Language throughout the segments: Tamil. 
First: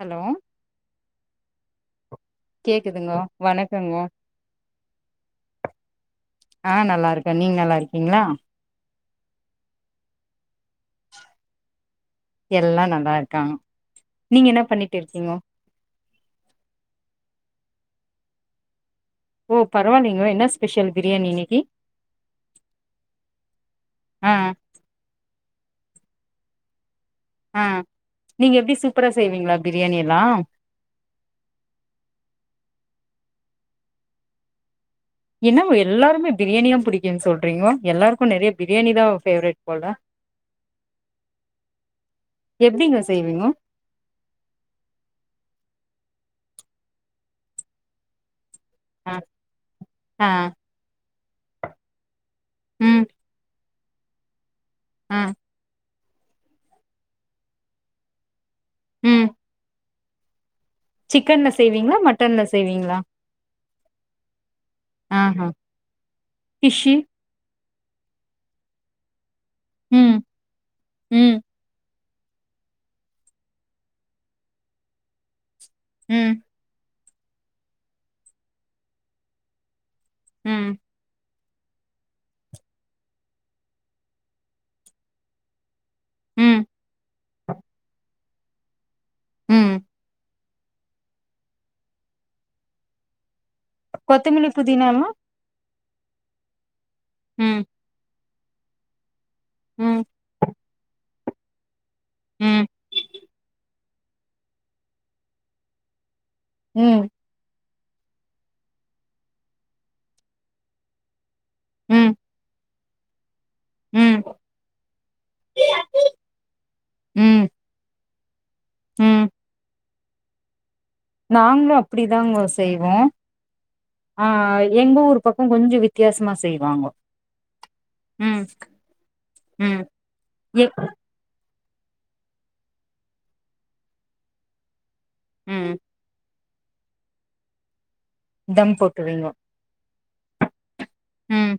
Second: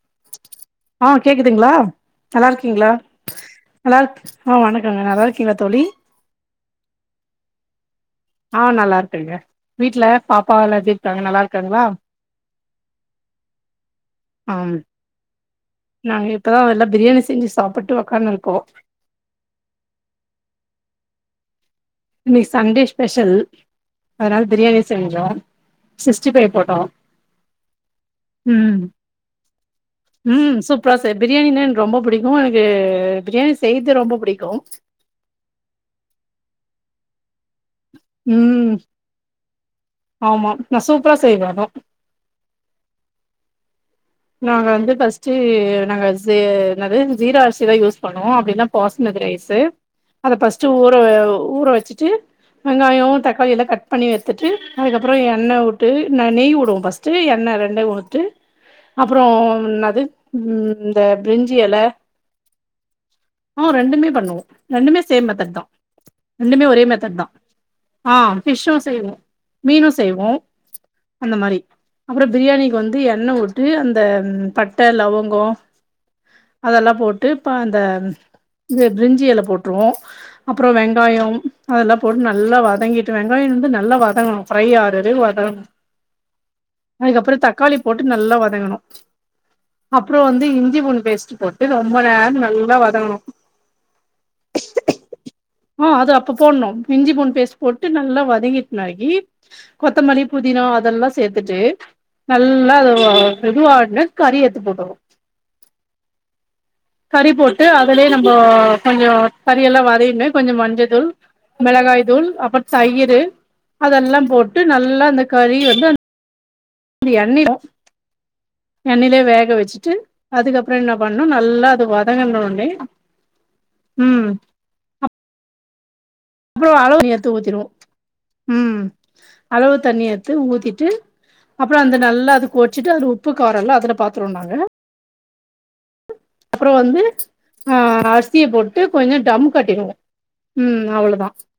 ஹலோ ஆ கேக்குதுங்களா நல்லா இருக்கீங்களா கேக்குதுங்கோ நல்லா வணக்கங்கோ ஆ வணக்கங்க நல்லா இருக்கீங்களா தோழி ஆ நல்லா இருக்க நீங்க நல்லா இருக்கீங்களா ஆ நல்லா இருக்கங்க வீட்ல பாப்பா எல்லா எப்டி இருக்காங்க நல்லா இருக்காங்களா எல்லா நல்லா இருக்காங்க நீங்க என்ன ஆம் பண்ணிட்டு இருக்கீங்கோ நாங்க இப்பதா நல்லா பிரியாணி செஞ்சு சாப்புட்டு உக்காந்துனு இருக்கோ ஓ பரவாயில்லிங்கோ என்ன ஸ்பெஷல் பிரியாணி இன்னைக்கு இன்னைக்கு சண்டே ஸ்பெஷல் ஆ அதனால பிரியாணி செஞ்சோ சிக்ஸ்டி ஃபைவ் போட்டோ ஆ நீங்க ம் எப்படி சூப்பரா செய்வீங்களா பிரியாணி எல்லாம் ப்ளஸ் பிரியாணின்னா எனக்கு ரொம்ப பிடிக்கும் எனக்கு பிரியாணி செய்றது ரொம்ப பிடிக்கும் என்ன எல்லாருமே பிரியாணி தா புடிக்குன்னு சொல்றீங்கோ எல்லாருக்கும் நெறைய ம் பிரியாணி தா பேவரட் போல ஆமா நா சூப்பரா செய்வ அதா எப்டிங்க செய்வீங்கோ நாங்க வந்து ஃபர்ஸ்ட்டு நாங்க என்னது ஜீரா அரிசிதா யூஸ் பண்ணுவோ அப்டின்னா ஆ பாஸ்மதி ரைசு ஆ அத ஃபர்ஸ்ட்டு ஊற ஊற வச்சிட்டு ம் வெங்காயம் தக்காளி எல்லா கட் பண்ணி எடுத்துட்டு ஆ அதுக்கப்புறம் எண்ண ஊ ட்டு நெய் வுடுவோம் ஃபர்ஸ்டு எண்ண ரெண்ட உட்டு ம் அப்புறம் என்ன அது இந்த சிக்கன்ல பிரிஞ்சி எல செய்வீங்களா மட்டன்ல செய்வீங்களா உம் ரெண்டுமே பண்ணுவோ ரெண்டுமே ஆ சேம் ஹா மெத்தட் தா ரெண்டுமே ஒரே ஃபிஷ்ஷு மெத்தட் தா ஆ பிஷ்ஷும் செய்வோம் மீனும் ம் செய்வோம் ம் அந்த மாரி அப்புறம் பிரியாணிக்கு வந்து எண்ண வுட்டு அந்த பட்ட லவங்கம் ம் அதெல்லாம் போட்டு ப அந்த பிரிஞ்சியலை போட்டுருவோம் ம் அப்றோம் வெங்காயம் அதெல்லாம் போட்டு நல்லா வதங்கிட்டு வெங்காயம் வந்து நல்லா வதங்கணும் ஃப்ரை ஆறுரு வதங்கணும் ம் அதுக்கு அப்பறம் தக்காளி போட்டு நல்லா வதங்கணும் ம் அப்பறம் வந்து இஞ்சி பூண்டு பேஸ்ட் போட்டு ரொம்ப நேரம் நல்லா வதங்கணு கொத்தமெல்லி புதினாமும் ஆ அது அப்ப போடணு இஞ்சி பூண்டு ம் பேஸ்ட் போட்டு நல்லா வதங்கிட்டுனாக்கி ம் கொத்தமல்லி புதினா அதெல்லா சேத்துட்டு ம் நல்லா கால் கிலோ கறி எடுத்து போட்டுருவோ ம் கறி போட்டு அதுலே நம்போ கொஞ்ச கறி எல்லாம் வதையினு கொஞ்சம் மஞ்ச தூள் மெளகாய் ம் தூள் அப்புற தயிரு அதெல்லா ம் போட்டு நல்லா அந்த கறி வந்து அ எண்ணெய் ம் எண்ணெய்லே ம் வேக வெச்சுட்டு அதுக்கப் அப்பறம் என்னா பண்ணும் நல்லா நாங்களு அது அப்டிதாங்க வதங்கனோ ஒட்னே செய்வோ ம் ஆ எங்க ஊரு பக்கம் கொஞ்ச வித் அப்றோ அளவு தண்ணி எடுத்து ஊத்திருவோம் ம் அளவு ம் தண்ணி எடுத்து எ ஊத்திட்டு அப்பறம் அந்த நல்லா அது கோச்சிட்டு அது உப்பு காரம் எல்லாம் அதுல பாத்துருவோம் நாங்க ம் அப்புறோ வந்து ஆ அரிசிய தம் போட்டு கொஞ்சோ போட்டுருவீங்கோ டம் கட்டிருவோ ம் அவளோ தா ம்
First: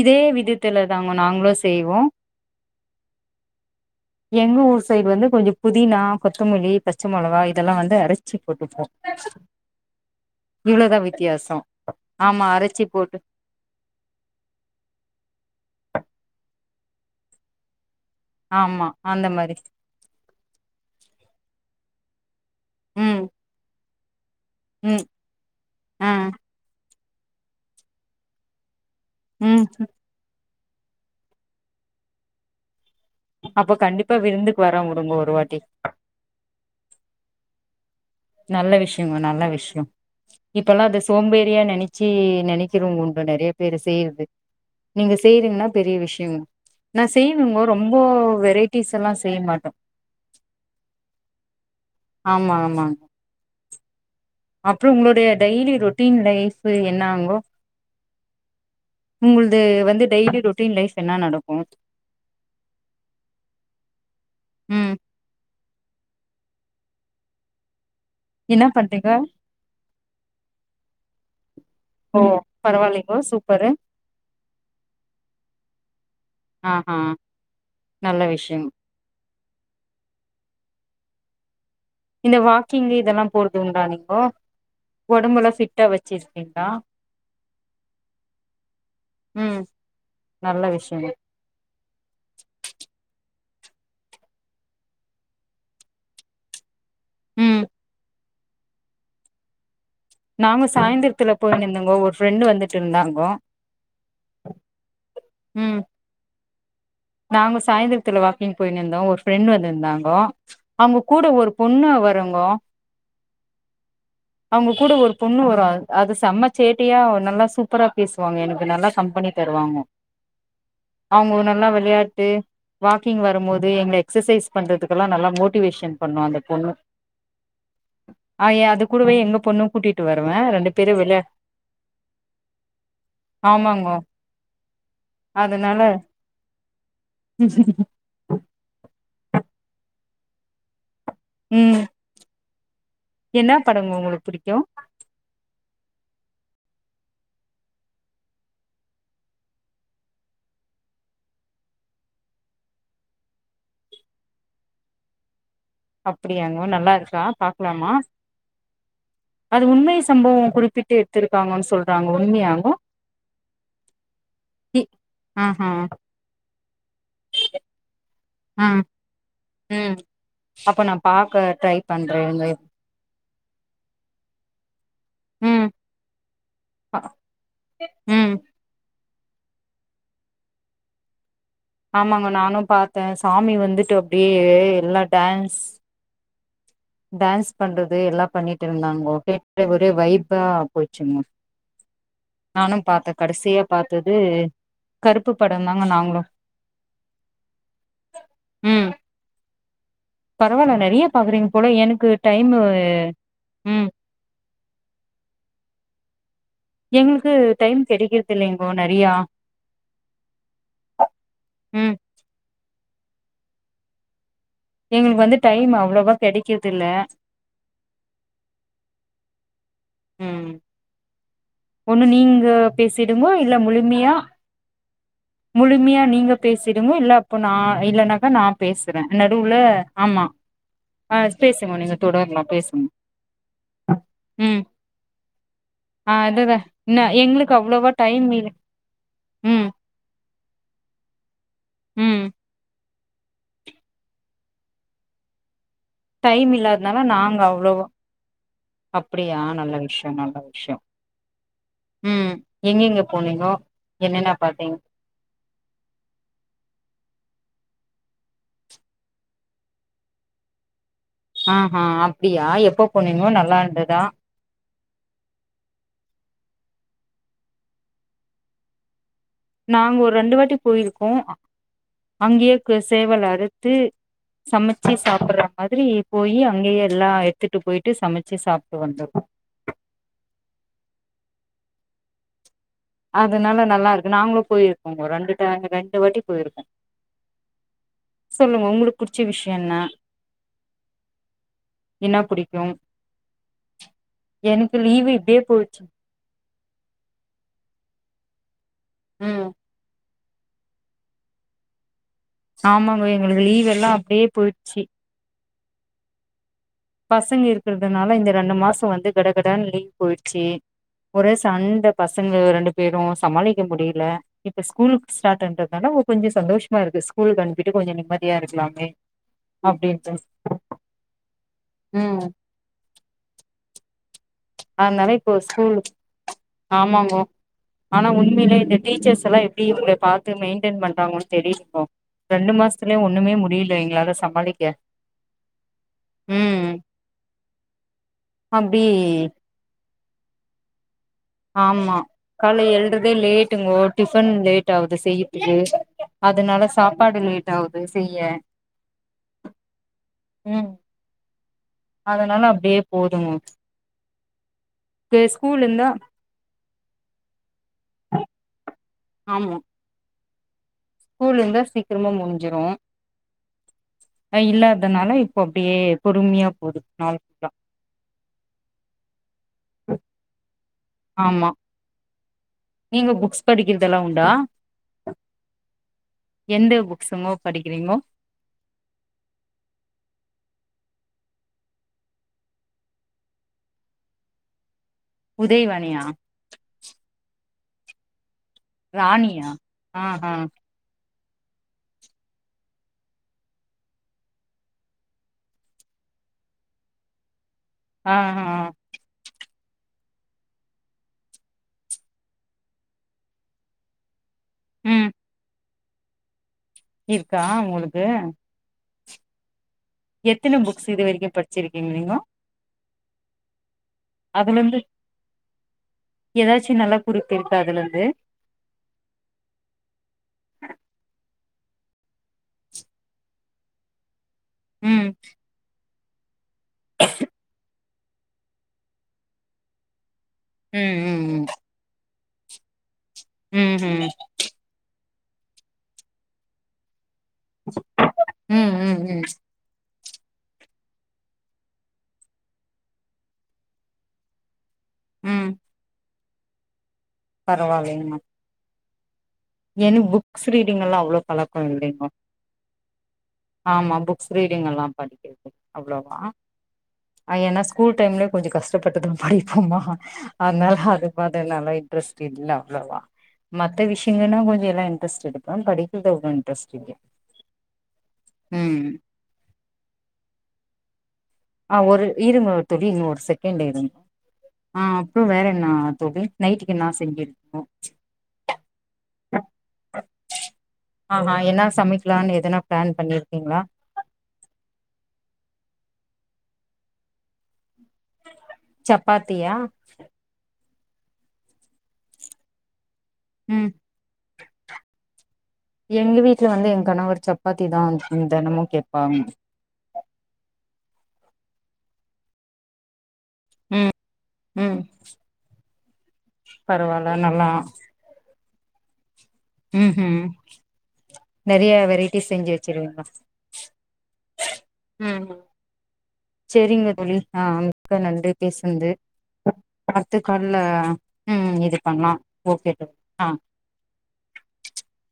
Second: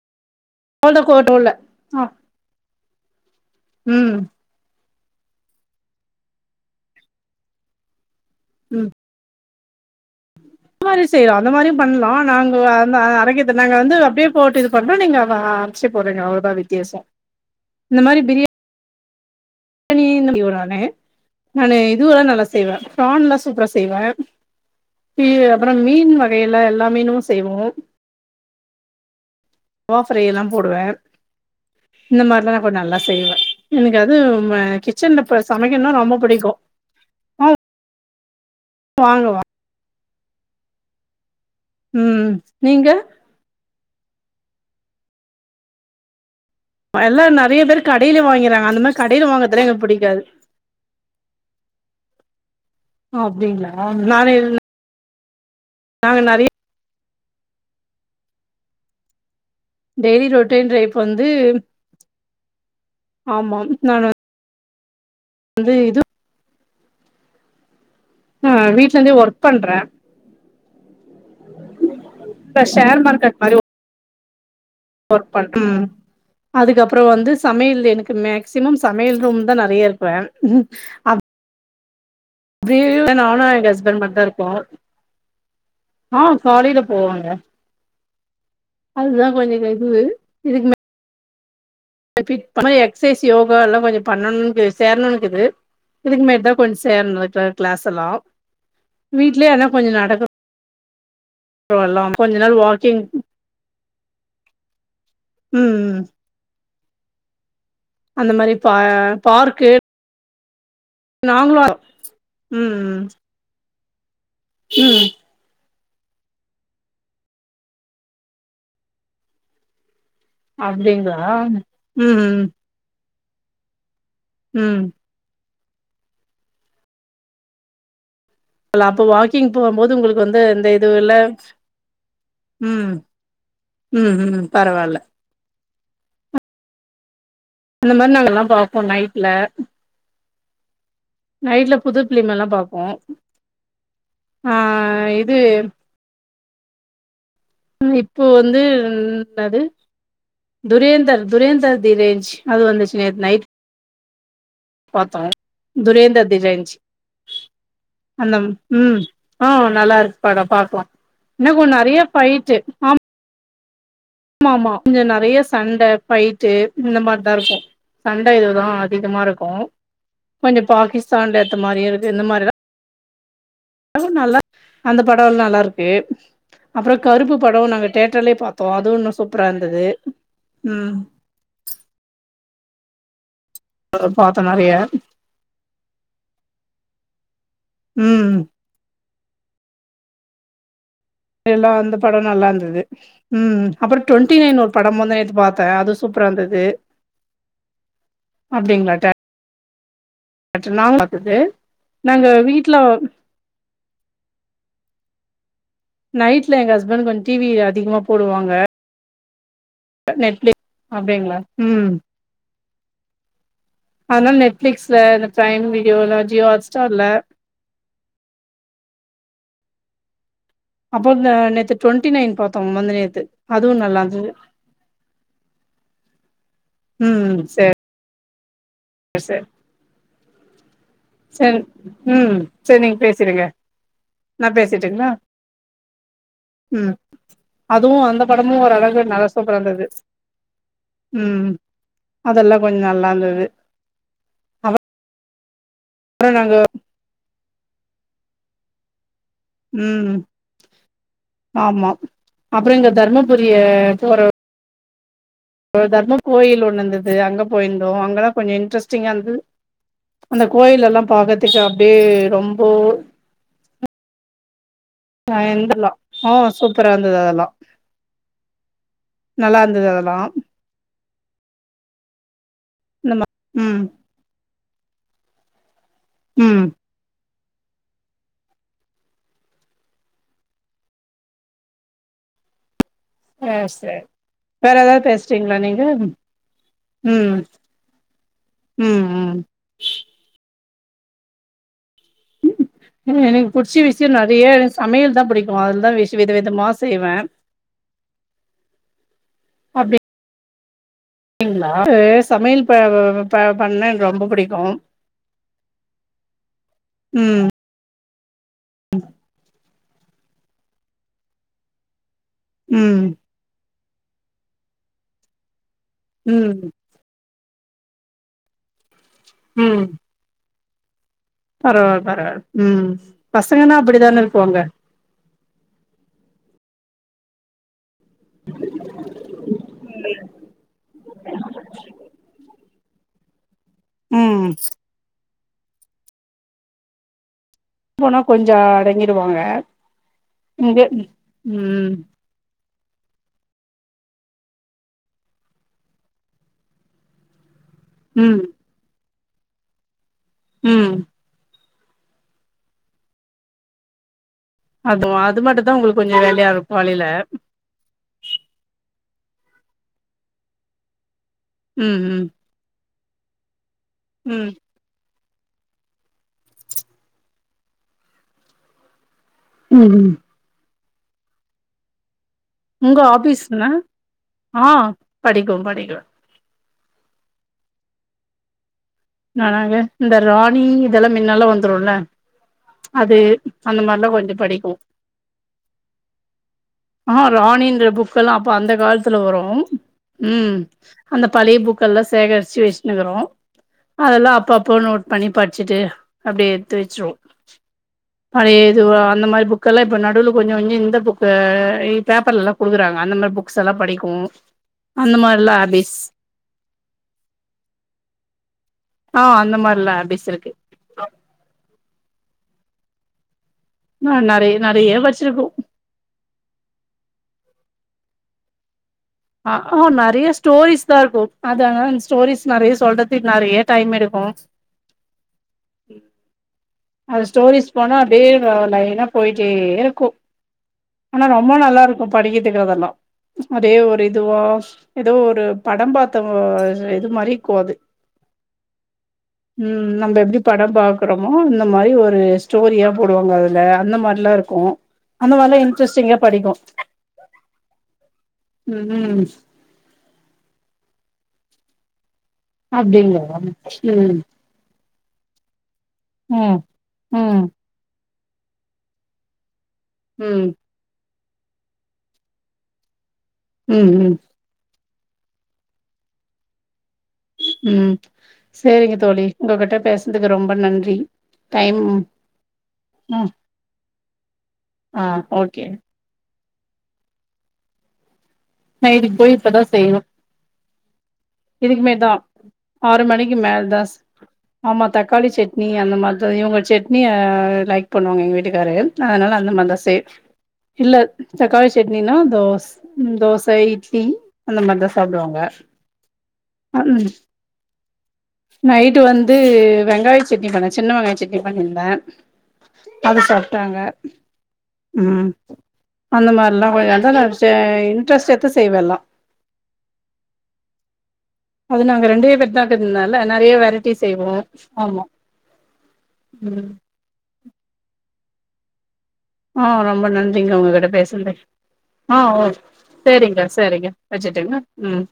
இதே விதத்துல அவ்ளோதா தாங்க கோட்டோல்ல நாங்களு செய்வோ ஆ ம் எங்க ஊர் சைடு வந்து கொஞ்ச புதினா கொத்தமல்லி பச்ச மொளகா இதெல்லா வந்து அரைச் சி போட்டு ம் வச்சுக்குவோ அந்த மாரி செய்யலா அந்த மாரியு பண்ணலாம் ஆமா நாங்க அரச்சி அந்த போட்டு அரைக்க இது நாங்க வந்து அப்டியே போட்டு இது பண்றோ நீங்க வ அரைச்சு போடுறீங்க அவ்ளோ தா வித்தியாசோ இந்த மாரி பிரி ஆமா அந்த மாரி நானு இது எல்லாமே இது நல்லா ச செய்வே ம் பிரான் எல்லாம் சூப்பரா செய்வே ம் [unintelligible] அப்புறோ ஆ மீன் வகை எல்லா எல்லா மீனும் செய்வோ ம் ஆஃப் ப்ரைய தா போடுவே இந்த மாரிலாம் நான் கொஞ்ச நல்லா செய்வேன் அப்ப எனக்கு கண்டிப்பா அதும் விருந்துக்கு அ வரே வுடுங்க கிச்சன்ல ஒரு இப்ப வாட்டி சமைக்கணும்னா ரொம்ப புடிக்கும் ஆ நல்ல விஷ்யங்க நல்ல விஷ்யம் இப்பல்லாம் அது சோம்பேறியா நெனச்சி ம் நீங்க நெனைக்றவங்க உண்டு நெறயா பேரு செய்றது நீங்க செய்றீங்ன்னா பெரிய விஷ்யம் நான் எல்லா செய்யணுங்க நெறைய பேர் ரொம்போ வெரைட்டிஸ் ல்லாம் செய்ய மாட்டோம் பிடிக்காது ஆமா ஆமா அப்டிங்களா நானு அப்புறம் உங்களுடைய டெய்லி நாங்க ருட்டீன் நெறைய லைஃப் ஃபு என்னாங்கோ உங்கள்து வந்து டெய்லி ரொட்டின் ரொட்டீன் லைஃப் ரைப் என்ன வந்து நடக்கு ஆமா நானு ம் வந்து இது ஆ என்ன வீட்ல பண்றீங்க இருந்தே ஒர்க் பண்றேன் ஓ ஷேர் பரவாலிங்கோ மார்க்கெட் மாரி சுப்பரூ ஒர்க் பண்ற ம் ஆஹா அதுக்கப்புறம் வந்து சமையல் எனக்கு நல்ல விஷயம் மேசிமம் சமையல் ரூம் தான் நறைய இருப்பேன் இந்த வாக்கிங்கு இதெல்லாம் நானு எங்க போறதுண்டா ஹஸ்பண்ட் நீங்கோ மட்டுந்தா இருப்போ உடம்புலாம் ஃபிட்டா ஆ வச்சிருக்கீங்களா காலையில போவாங்க அதுதா ம் கொஞ்சக்கு இது இதுக் மே [unintelligible] பிட் பண்ணா எக்சைஸ் யோகா எல்லாம் கொஞ்சம் பண்ணுன் சேரணுன்க்குது இதுக்கு மேட் தான் கொஞ்சம் சேர்னு க்க ம் க்ளாஸ் எல்லாம் வீட்லயே என்னா கொஞ்சம் நடக்க நாங்க சாயந்திரத்துல போய்ன்னு இருந்தங்கோ எல்லா ஒரு கொஞ்ச ஃப்ரெண்டு நாள் வந்துட்டு வாக்கிங் இருந்தாங்கோ ம் நாங்க சாயந்திரத்துல அந்த மாரி வாக்கிங் பா போய்ன்னு இருந்தோம் ஒரு ஃப்ரெண்ட் பார்க்கு வந்திருந்தாங்கோ அவ்ங்க கூட ஒரு நாங்களு பொண்ணு வருங்கோ ம் அவ்ங்க கூட ம் ஒரு பொண்ணு வரும் அ அது செம்ம சேட்டியா நல்லா சூப்பரா பேசுவாங்க எனக்கு நல்லா கம்பெனி தருவாங்க அப்டிங்களா விளையாட்டு ம் வாக்கிங் வரும் போது எங்கள எக்சசைஸ் ம் பண்றதுகெல்லாம் நல்லா மோ ட்டிவேஷன் பண்ணு அந்த பொண்ணு ஆ ஏ அது ல்ல அப்ப கூடவே எங்க வாக்கிங் பொண்ணு போம்போது கூட்டிட்டு உங்களுக்கு வருவே வந்து இந்த ரெண்டு இது பேரு இல விளையா ம் ஆமாங்கோ ம் ம் பரவாயில்ல அதனால ம் உம் அத நாங்கல்லாம் பாப்போம் நைட்ல நைட்ல ம் புதுப்பிலிம எல்லாம் பாப்போம் என்ன படங்க உங்களுக்கு பிடிக்கும் ஆன் இது ம் இப்போ வந்து என்னாது துரியந்தர் துரியேந்தர் தீரேச் அது வந்துசு சின நைட் பாத்தோ அப்டியாங்க நல்லா இருக்கா பாக்கலாமா அந்த ம் ஆ அது நல்லா உண்மை இருக்கு சம்பவோ பாடம் பாக்ககலா குறிப்பிட்டு என்ன எடுத்திருக்காங்கன்னு கொஞ்சோ நெறைய சொல்றாங்க பேயிடுச்சு உண்மையாகு ஆமா ஆமா ஆமா மா இ கொஞ்ச நெறைய ஆஹா சண்டை பயிட்டு இந்த மாரிதா இருக்கு சண்டை இதுதா ஆ அதிகமா இருக்கு ம் கொஞ்சோ அப்ப நா பாக்க பாகிஸ்தான்ல ஏத்த ட்ரை மாரி இருக்கு இந்த பண்றேங்க மாரி தா [unintelligible] நல்லா அந்த படம்ல்லா நல்லா ம் இருக்கு அப்பறோ அ கருப்பு படம் நாங்க தேட்டர்லயே பாத்தோ அதுவு தா சூப்பரா இருந்தது ம் ஆமாங்க நானும. பாத்தே சாமி வந்துட்டு பாத்தோ அப்டியே நெறைய எல்லா டான்ஸ் டான்ஸ் பண்றது எல்லா ம் பண்ணிட்டு இருந்தாங்கோ கேட்டு ஒரே வைபா போயிச்சுங்கோ எல்லா அந்த பட நல்லா இருந்தது ம் கடைசியா அப்பற பாத்தது டோண்ட்டி நைன் ஒரு படம் வந்து கருப்பு நேத்து பாத்தே படந்தாங்க அது நாங்களு சூப்பரா இருந்தது அப்டிங்களா [inaudible] பரவாயில்ல தேட்டர் நாங்களு நெறைய பாத்தது பாக்குறீங்க போல எனக்கு நாங்க டைமு வீட்ல ம் நைட்ல எங்க ஹஸ்பண்ட் கொஞ்சோ எங்களுக்கு டிவி டைம் அதிகமா கெடைக்கிறது போடுவாங்க இல்லைங்கோ நெறையா நெட்லே அப்டிங்களா ம் அதனால நெட் ஃபிளிக்ஸ்ல எங்களுக்கு இந்த வந்து பிரைம் டைம் அவ்ளவா வீடியோல ஜியோ ஹாட் கெடைக்கிறது இல்ல ஸ்டார்ல ம் அப்போ இந்த நேத் ஒண்ணு நீங்க பேசிடுங்கோ இல்ல நல்லா முழுமையா இருந்தது முழுமையா நீங்க பேசிடுங்கோ இல்ல ம் அப்போ சேரி நான் இல்லனாக்கா நான் பேசுறேன் சேரி நடுவுல ஆமா ஆ சேரி பேசுங்கோ நீங்க ம் தொடர்லா சேரி பேசுங்கோ நீங்க பேசிடுங்க நா ம் பேசிட்டுங்களா அ ம் அதுவு அந்த இல்ல படமு ஒர்ரளவு நல்ல சூப்பரா ம் இருந்துது ம் ம் அதெல்லா கொஞ்சோ நல்லா இருந்தது அப்றோ டைம் நாங்க இல்லாதனால நாங்க அவ்ளவ அப்டியா நல்ல விஷ்யோ ம் நல்ல விஷ்யோ ஆமா ம் அப்றோ இங்க எங்கெங்க போனீங்கோ தர்மபுரிய என்னன்ன பாத்தீங்க ஒரு தர்ம கோயில் ஒன்னு இருந்தது அங்க போயிருந்தோ அங்கெல்லா கொஞ்சோ இன்ட்ரெஸ்டிங்கா இருந்தது அந்த கோயிலெல்லா பாக்கற்துக்கு அப்டியே ரொம்போ இது நல்லா இருந்துதா ஆ எந்திரலா ம் சூப்பரா இருந்தது அதெல்லா நல்லா இருந்தது நாங்க ஒரு அதெல்லா ரெண்டு வாட்டி பொயிருக்கோ அங்கேயே நம்ம சேவல அறுத்து ம் சமைச்சு சாப்புட்ற மாதிரி போய் ம் அங்கேயே எல்லா எடுத்துட்டு பொய்ட்டு சமைச்சு சாப்ட்டு வன்டோ அதனால சேர் நல்லா சேர் இருக்கு நாங்களு வேற ஏதாவது போயிருக்கோ ரெண்டு பேசுறீங்களா டைமு நீங்க ரெண்டு வாட்டி போயிருக்கோ ம் சொல்லுங்க உங்களுக்கு ம் புடிச்ச ம் விஷய என்ன என்னா புடிக்கு எனக்கு பிடிச்ச விஷய நெறைய எனக்கு லீவு சமையல் தா இப்டியே பிடிக்கு போயிடுச்சு அதுலதா விஷ வித விதமா செய்வே ம் அப்டி ங்களா ஆ சமையல் ஆமாங்க எங்களுக்கு லீவ் பண்ண எல்லா எனக் அப்டியே ரொம்ப பிடிக்கு போயிடுச்சு பசங்க ம் இருக்றதுனால இந்த ரெண்டு மாசோ வந்து கடகடன் லீவ் பொய்ட்ச்சு ஒரு சண்ட பசங்க ரெண்டு ம் பேரு சமாளிக்க முடியல இப்ப ஸ்கூல் ஸ்டார்ட்ண்றதுனால கொஞ்சோ ம் சந்தோஷமா இருக்கு ஸ்கூலுக்கு அணுப்பிட்டு கொஞ்சோ நிம்மதியா இருக்கலாமே ம் அப்டின்ட்டு பரவால்ல ம் பரவால்ல பசங்கன்னா அப்டிதானே இருக்குவாங்க அதனால இப்போ ஸ்கூல் ஆமாங்கோ ஆனா உண்மையிலே இந்த டீச்சர்ஸ் எல்லா எப்டி அவுங்கள பாத்து மெயின்டெயின் பண்றாங்கோன் தெரிலிங்கோ ரெண்டு மாசோ த்துலயே ஒன்னுமே முடியல எங்களால ம் சமாளிக்க ம் போனா கொஞ்சோ அப்டி அடங்கிடுவாங்க இங்க ம் ஆமா கால்ல எழ்றதே லேட்டுங்கோ டிஃபன் லேட் ஆவ்து செய்யதுக்கு அதனால சாப்பாடு லேட் ஆகுது செய்ய ம் ம் அதனால அப்படியே போகுதுங்க அதுவு அது மட்டுதா இருந்தா உங்ளுக்கு கொஞ்சோ வேலையா இருக்கு மழைய்ல ஆமா ஸ்கூல் இருந்தா ம் சீக்கிரமா ம் முடிஞ்சிரு அதே ம் இல்லா அதனால இப்ப அப்டியே பொறுமையா போது நாள் அஞ்சு ம் ஆமா உங்க நீங்க புக்ஸ் ஆபீஸ்னா படிக்கிறதெல்லா உண்டா ஆ படிக்கும் படிக்கும் எந்த புக்ஸுங்கோ படிக்கிறீங்கோ நானாங்க இந்த ராணி இதெல்லா முன்னெல்லா வந்துடும்ல அது அந்த மாரில்லா கொஞ்சோ படிப்போ உதய்வாணியா ஆ ராணின்ற புக்ஸ்செல்லாம் அப்ப அந்த காலத்துல ராணியா வரும் ஆஹா ம் அந்த பழைய புக்கெல்லா சேகரிச்சு வச்சுனுக்குறோ அதெல்லா அப்பப்போ நோட் பண்ணி படிச்சுட்டு அப்படியே எடுத்து வச்சிருவோ ஆஹா பழையது அந்த மாரி புக் கெல்லா இப்ப நடுவுல்ல கொஞ்சோ இந்த புக் பேப்பர்ல எல்லாம் குடுக்குறாங்க அந்த மாரி புக்ஸ் எல்லா படிக்கு ம் அந்த மாரிலா ஆபிஸ் இருக்கா உங்களுக்கு ஆ அந்த மாரிலா இருக் எத்தனை புக்ஸ் இது வரைக்கு படிச்சிருக்கீங்க நீங்க நா நெறைய அதுல இருந்து நெறைய வச்சிருக்கோ ஏதாச்சு நல்லா குடுக்க இருக்க அதுல இருந்து ஆ நெறைய ஸ்டோரிஸ் தா இருக்கு அதனா ஸ்டோரிஸ் நெறைய சொல்றதுக்கு நெறைய டைம் எடுக்கு ம் அது ஸ்டோரிஸ் போனா அப்டியே லைனா போயிட்டே இருக்கு ம் ஆனா ம் ரொம்ப நல்லா இருக்கு படிக்கிறதுக்கு அதெல்லா அதே ம் ஒரு ம் இதுவா ஏதோ ஒரு படம் பாத்த இது மாரி இருக்கு அது ம் ம் ம் ம் நம்ம எப்டி படம் பாக்குறோமோ அந்த மாரி ஒரு ஸ்டோரியா போடுவாங்க அதுல அந்த மாரிலா இருக்கு அந்த மாரிலா இன்ட்ரெஸ்டிங்கா படிக்கு பரவால்லைங்ணா ம் ம் எனக் புக்ஸ் ரீடிங்லா அவ்ளோ பழக்கோ இல்லைங்கோ அப்டிங்களா ஆமா ம் புக்ஸ் ரீடிங் எல்லா படிக்றது இல்ல அவ்ளோவா ம் ஐ ம் ஏனா ஸ்கூல் டைம்லே கொஞ்சோ கஷ்டப்பட்டுதா படிப்போமா ம் அதுனால அது வதலால இன்ட்ரெஸ் இல்ல அவ்ளவா மத்த ம் விஷ் ம் ஆனா கொஞ்சோ எல்லா இன்ட்ரெஸ்ட் இருக்கும் படிக்கிறது அவ்ளோ இன்ட்ரெஸ்ட் இல்லே ம் செரிங்க தோழி உங்ககிட்ட பேசுனதுக்கு ரொம்ப நன்றி டைம் ஆ ஒரு இருங்க ஒ தோழி இன்னு ஒரு ம் செகண்ட் இருங்க ஆ அப்றோ வேற என்னா தோழி நைட்டுக்கு என்னா செஞ்சிருக்கோ நைட்டுக்கு போய் இப்பதா செய்யணு ஆஹா என்னா இதுக்குமே தா சமைக்கலான்னு எதனா பிளான் ஆறு மணிக்கு பண்ணிருக்கீங்களா மேல்தா ஸ் ஆமா தக்காளி சட்னி அந்த மாரிதா இவுங்க செட்னி அ லைக் பண்ணுவாங்க எங்க வீட்டுக்காரு அதனால சப்பாத்தியா அந்த மாரி தா செய் இல்ல சக்காளி சட்னினா தோஸ் தோ ச ம் இட்லி அந்த மாரிதா சாப்டுவாங்க எங்க வீட்ல வந்து என் அன் கணவர் சப்பாத்தி தா தெனமு நைட்டு கேப்பாங்க வந்து வெங்காயோ சட்னி பன்ன சின்ன வெங்காயோ சட்னி பண்ணி இருந்தே அது சா டாங்க ம் ம் அந்த மாரிலா ஒ எந்த பரவால்ல நேரோ நல்லா சே இண்ட்ரஸ்ட் எடு து செய்வே எல்லா ம் ஹூ நெறைய அது நாங்க வெரைட்டிஸ் ரெண்டே செஞ்சு பேர் தா வச்சிருவீங்ளா இருக்கறதுனால நெறைய வெரைட்டி செய்வோ ஆமா ம் ம் செரிங்க தோழி ஆம் மிக்க நன்றி பேசுனது ஆ ரொம்ப அடுத்த நன்றிங்க கால்ல உங்ககிட்ட பேசுனது ம் இது பண்லா ஆ ஓ ஓகே தோழி ஆ செரிங்க சரிங்க வஜ்ஜுட்டுங்ளா ம்